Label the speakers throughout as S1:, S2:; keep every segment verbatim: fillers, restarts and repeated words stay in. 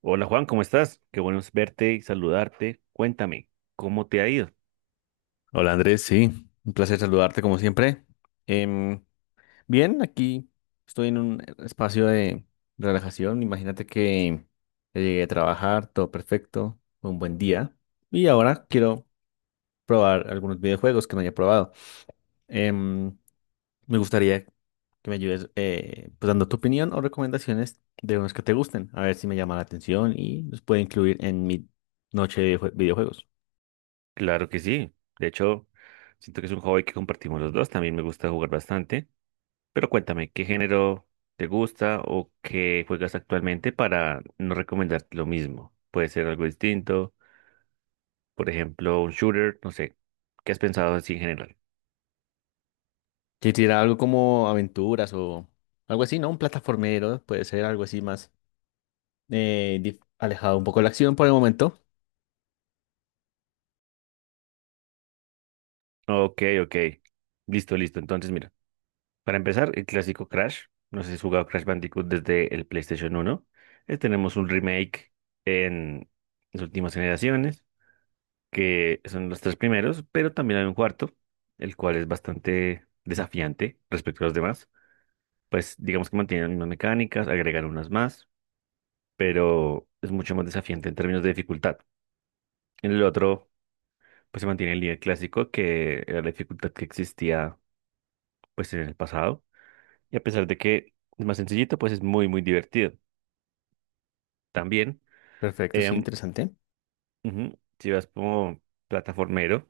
S1: Hola Juan, ¿cómo estás? Qué bueno es verte y saludarte. Cuéntame, ¿cómo te ha ido?
S2: Hola Andrés, sí, un placer saludarte como siempre. Em, Bien, aquí estoy en un espacio de relajación. Imagínate que ya llegué a trabajar, todo perfecto, fue un buen día. Y ahora quiero probar algunos videojuegos que no haya probado. Em, Me gustaría que me ayudes eh, pues dando tu opinión o recomendaciones de unos que te gusten, a ver si me llama la atención y los puedo incluir en mi noche de jue- videojuegos.
S1: Claro que sí. De hecho, siento que es un hobby que compartimos los dos. También me gusta jugar bastante. Pero cuéntame, ¿qué género te gusta o qué juegas actualmente para no recomendarte lo mismo? Puede ser algo distinto, por ejemplo, un shooter, no sé. ¿Qué has pensado así en general?
S2: Que tira algo como aventuras o algo así, ¿no? Un plataformero, puede ser algo así más eh, dif- alejado un poco de la acción por el momento.
S1: Ok, ok. Listo, listo. Entonces, mira. Para empezar, el clásico Crash. No sé si has jugado Crash Bandicoot desde el PlayStation uno. Eh, tenemos un remake en las últimas generaciones, que son los tres primeros, pero también hay un cuarto, el cual es bastante desafiante respecto a los demás. Pues digamos que mantienen las mismas mecánicas, agregan unas más, pero es mucho más desafiante en términos de dificultad. En el otro, pues se mantiene el nivel clásico, que era la dificultad que existía pues en el pasado. Y a pesar de que es más sencillito, pues es muy, muy divertido también.
S2: Perfecto, sí,
S1: em,
S2: interesante.
S1: Ujú, si vas como plataformero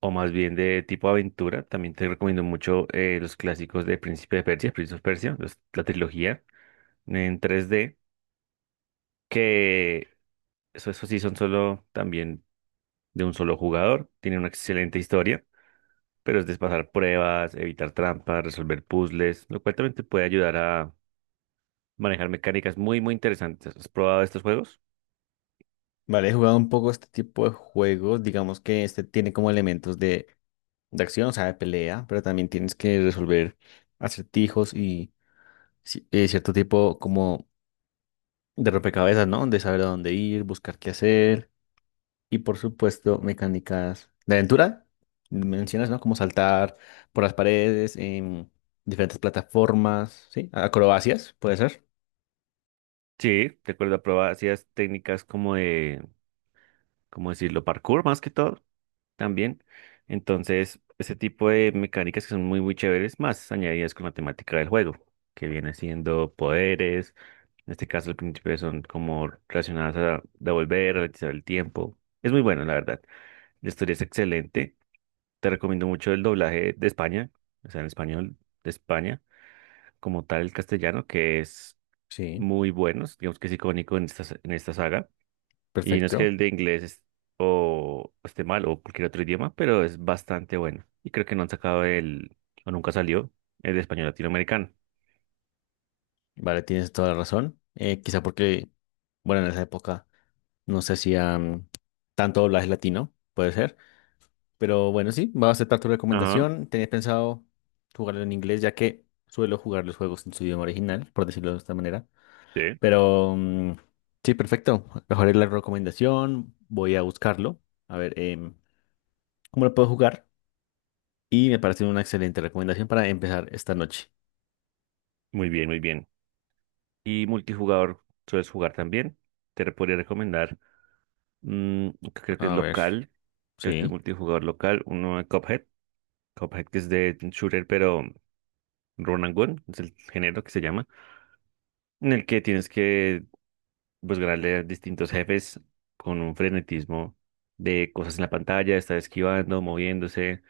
S1: o más bien de tipo aventura, también te recomiendo mucho eh, los clásicos de Príncipe de Persia, Príncipe de Persia, los- la trilogía en tres D, que eso, eso sí son solo también de un solo jugador, tiene una excelente historia, pero es de pasar pruebas, evitar trampas, resolver puzzles, lo cual también te puede ayudar a manejar mecánicas muy, muy interesantes. ¿Has probado estos juegos?
S2: Vale, he jugado un poco este tipo de juegos. Digamos que este tiene como elementos de, de acción, o sea, de pelea, pero también tienes que resolver acertijos y ci- eh, cierto tipo como de rompecabezas, ¿no? De saber a dónde ir, buscar qué hacer. Y por supuesto, mecánicas de aventura. Mencionas, ¿no? Como saltar por las paredes, en diferentes plataformas, ¿sí? Acrobacias, puede ser.
S1: Sí, recuerdo, probaba, hacías técnicas como de ¿cómo decirlo? Parkour más que todo también. Entonces, ese tipo de mecánicas que son muy, muy chéveres, más añadidas con la temática del juego, que viene siendo poderes. En este caso, al principio son como relacionadas a devolver, realizar el tiempo. Es muy bueno, la verdad. La historia es excelente. Te recomiendo mucho el doblaje de España, o sea, en español de España, como tal el castellano, que es
S2: Sí,
S1: muy bueno, digamos que es icónico en esta, en esta saga. Y no es que
S2: perfecto.
S1: el de inglés es- o esté mal o cualquier otro idioma, pero es bastante bueno. Y creo que no han sacado el, o nunca salió, el de español latinoamericano.
S2: Vale, tienes toda la razón. Eh, quizá porque, bueno, en esa época no se hacían tanto doblaje latino, puede ser. Pero bueno, sí, voy a aceptar tu
S1: Ajá,
S2: recomendación. Tenía pensado jugarlo en inglés, ya que suelo jugar los juegos en su idioma original, por decirlo de esta manera.
S1: sí.
S2: Pero mm, sí, perfecto. Mejoré la recomendación. Voy a buscarlo. A ver, em, ¿cómo lo puedo jugar? Y me parece una excelente recomendación para empezar esta noche.
S1: Muy bien, muy bien. Y multijugador, ¿sueles jugar también? Te re- podría recomendar, mm, que creo que es
S2: A ver,
S1: local, creo que es
S2: sí,
S1: multijugador local, uno de Cuphead, Cuphead que es de shooter, pero run and gun, es el género que se llama, en el que tienes que buscarle a distintos jefes con un frenetismo de cosas en la pantalla, estar esquivando, moviéndose,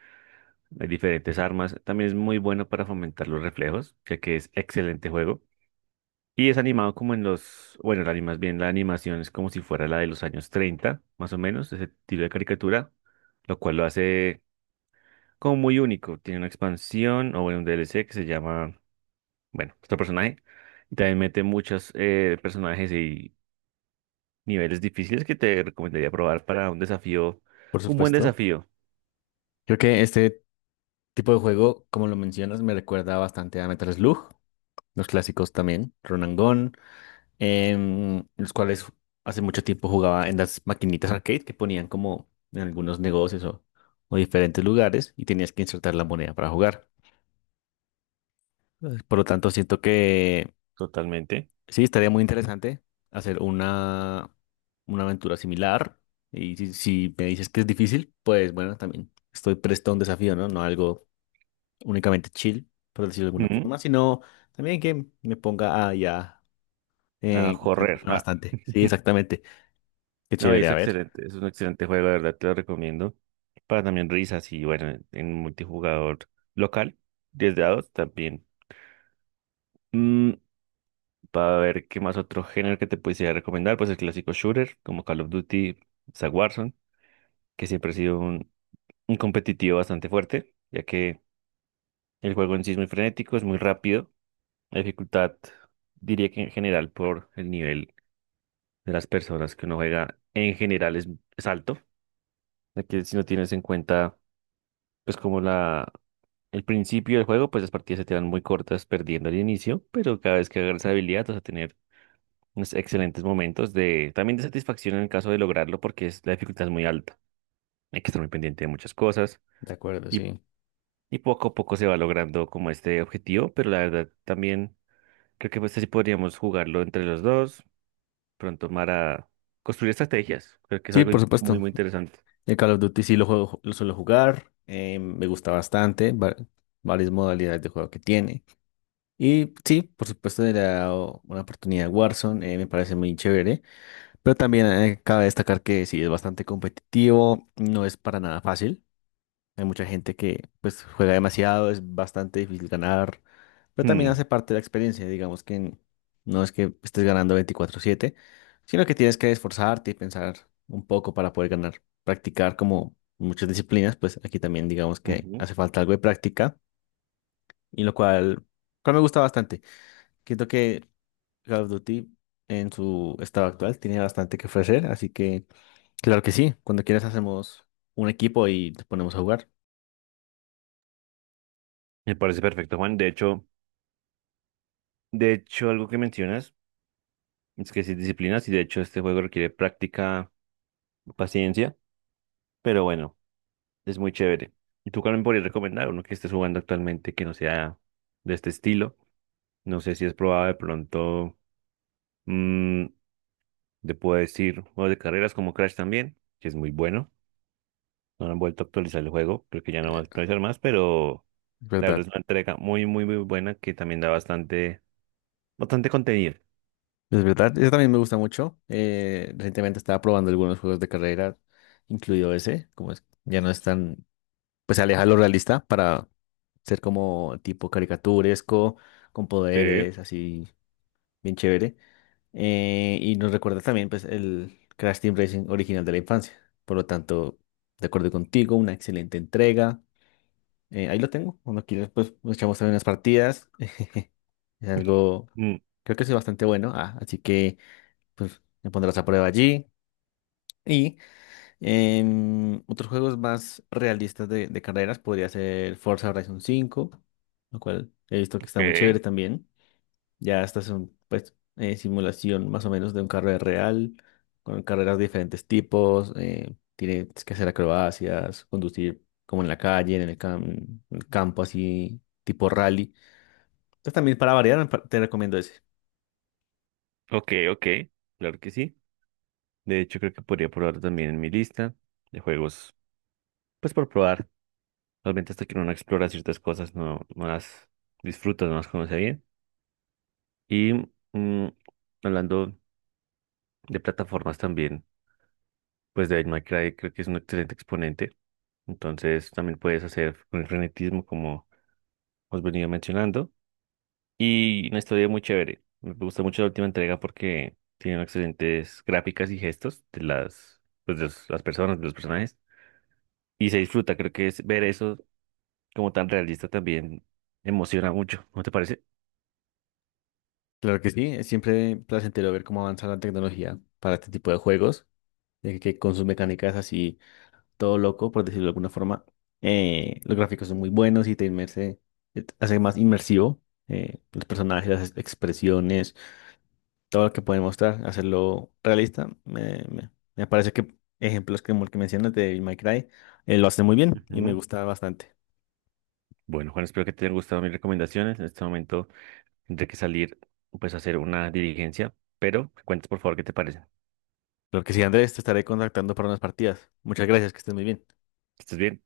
S1: hay diferentes armas. También es muy bueno para fomentar los reflejos, ya que es excelente juego. Y es animado como en los, bueno, la animas bien, la animación es como si fuera la de los años treinta más o menos, ese estilo de caricatura, lo cual lo hace como muy único. Tiene una expansión o bueno, un D L C que se llama, bueno, este personaje. Y también mete muchos eh, personajes y niveles difíciles que te recomendaría probar para un desafío,
S2: por
S1: un buen
S2: supuesto.
S1: desafío.
S2: Creo que este tipo de juego, como lo mencionas, me recuerda bastante a Metal Slug, los clásicos también, Run and Gun, em, los cuales hace mucho tiempo jugaba en las maquinitas arcade que ponían como en algunos negocios o, o diferentes lugares y tenías que insertar la moneda para jugar. Eh, Por lo tanto, siento que
S1: Totalmente.
S2: sí, estaría muy interesante hacer una, una aventura similar. Y si, si me dices que es difícil, pues bueno, también estoy presto a un desafío, ¿no? No algo únicamente chill, por decirlo de alguna
S1: Ujú.
S2: forma, sino también que me ponga a ya
S1: A
S2: eh,
S1: correr.
S2: concentrarme
S1: Ah.
S2: bastante. Sí, exactamente. Qué
S1: No,
S2: chévere,
S1: es
S2: a ver.
S1: excelente, es un excelente juego, de verdad te lo recomiendo. Para también risas y bueno, en en multijugador local, diez dados también. Mm, para ver qué más otro género que te pudiese recomendar, pues el clásico shooter, como Call of Duty, está Warzone, que siempre ha sido un, un competitivo bastante fuerte, ya que el juego en sí es muy frenético, es muy rápido. La dificultad, diría que en general por el nivel de las personas que uno juega, en general es, es alto. Ya que si no tienes en cuenta, pues como la, el principio del juego, pues las partidas se te dan muy cortas perdiendo al inicio, pero cada vez que agarras habilidad vas a tener unos excelentes momentos de, también de satisfacción en el caso de lograrlo, porque es, la dificultad es muy alta. Hay que estar muy pendiente de muchas cosas
S2: De acuerdo,
S1: y,
S2: sí.
S1: y poco a poco se va logrando como este objetivo, pero la verdad también creo que pues este sí podríamos jugarlo entre los dos pronto para construir estrategias. Creo que es
S2: Sí,
S1: algo
S2: por
S1: in- muy,
S2: supuesto.
S1: muy interesante.
S2: El Call of Duty sí lo juego, lo suelo jugar. Eh, me gusta bastante. Va- varias modalidades de juego que tiene. Y sí, por supuesto, le da o- una oportunidad a Warzone, eh, me parece muy chévere, pero también eh, cabe destacar que sí es bastante competitivo, no es para nada fácil. Hay mucha gente que pues juega demasiado, es bastante difícil ganar, pero también
S1: Hmm,
S2: hace parte de la experiencia, digamos que n- no es que estés ganando veinticuatro siete sino que tienes que esforzarte y pensar un poco para poder ganar, practicar como muchas disciplinas, pues aquí también digamos que
S1: ujú.
S2: hace falta algo de práctica, y lo cual, cual me gusta bastante. Siento que Call of Duty en su estado actual tiene bastante que ofrecer, así que claro que sí, cuando quieras hacemos un equipo y te ponemos a jugar.
S1: Me parece perfecto, Juan. De hecho, de hecho, algo que mencionas es que sí disciplinas y de hecho este juego requiere práctica, paciencia, pero bueno, es muy chévere. ¿Y tú también podrías recomendar uno que estés jugando actualmente que no sea de este estilo? No sé si has probado de pronto, mm, te puedo decir, juegos de carreras como Crash también, que es muy bueno. No han vuelto a actualizar el juego, creo que ya no van a
S2: Eh,
S1: actualizar más, pero.
S2: Es
S1: La verdad
S2: verdad,
S1: es una entrega muy, muy, muy buena que también da bastante, bastante contenido.
S2: es verdad. Eso también me gusta mucho. Eh, recientemente estaba probando algunos juegos de carrera, incluido ese, como es, ya no es tan, pues se aleja de lo realista para ser como tipo caricaturesco, con
S1: Sí.
S2: poderes, así bien chévere. Eh, y nos recuerda también pues, el Crash Team Racing original de la infancia. Por lo tanto, de acuerdo contigo, una excelente entrega. Eh, ahí lo tengo. Cuando quieras, pues nos echamos también unas partidas. Es algo,
S1: Mm,
S2: creo que es bastante bueno. Ah, así que, pues me pondrás a prueba allí. Y em, otros juegos más realistas de, de carreras podría ser Forza Horizon cinco, lo cual he visto que está muy
S1: ok,
S2: chévere también. Ya esta es un, pues, eh, simulación más o menos de un carrera real, con carreras de diferentes tipos. Eh, tienes que hacer acrobacias, conducir como en la calle, en el, cam- en el campo, así, tipo rally. Entonces también para variar, pa- te recomiendo ese.
S1: ok, ok. Claro que sí. De hecho, creo que podría probar también en mi lista de juegos, pues por probar. Realmente hasta que uno no explora ciertas cosas, no, no las disfruta, no las conoce bien. Y mm, hablando de plataformas también, pues Devil May Cry creo que es un excelente exponente. Entonces también puedes hacer con el frenetismo como os venía mencionando. Y una historia muy chévere. Me gusta mucho la última entrega porque tiene excelentes gráficas y gestos de las, pues, de los- las personas, de los personajes. Y se disfruta. Creo que es, ver eso como tan realista también emociona mucho. ¿No te parece?
S2: Claro que sí, es siempre placentero ver cómo avanza la tecnología para este tipo de juegos, eh, que con sus mecánicas así, todo loco, por decirlo de alguna forma. Eh, los gráficos son muy buenos y te inmerse, eh, te hace más inmersivo. Eh, los personajes, las expresiones todo lo que pueden mostrar, hacerlo realista. Me, me- me parece que ejemplos como el que mencionas de My Cry eh, lo hacen muy bien y me
S1: Ujú.
S2: gusta bastante.
S1: Bueno, Juan, espero que te hayan gustado mis recomendaciones. En este momento tendré que salir pues a hacer una dirigencia, pero me cuentas por favor qué te parece.
S2: Lo que sí, Andrés, te estaré contactando para unas partidas. Muchas gracias, que estés muy bien.
S1: ¿Estás bien?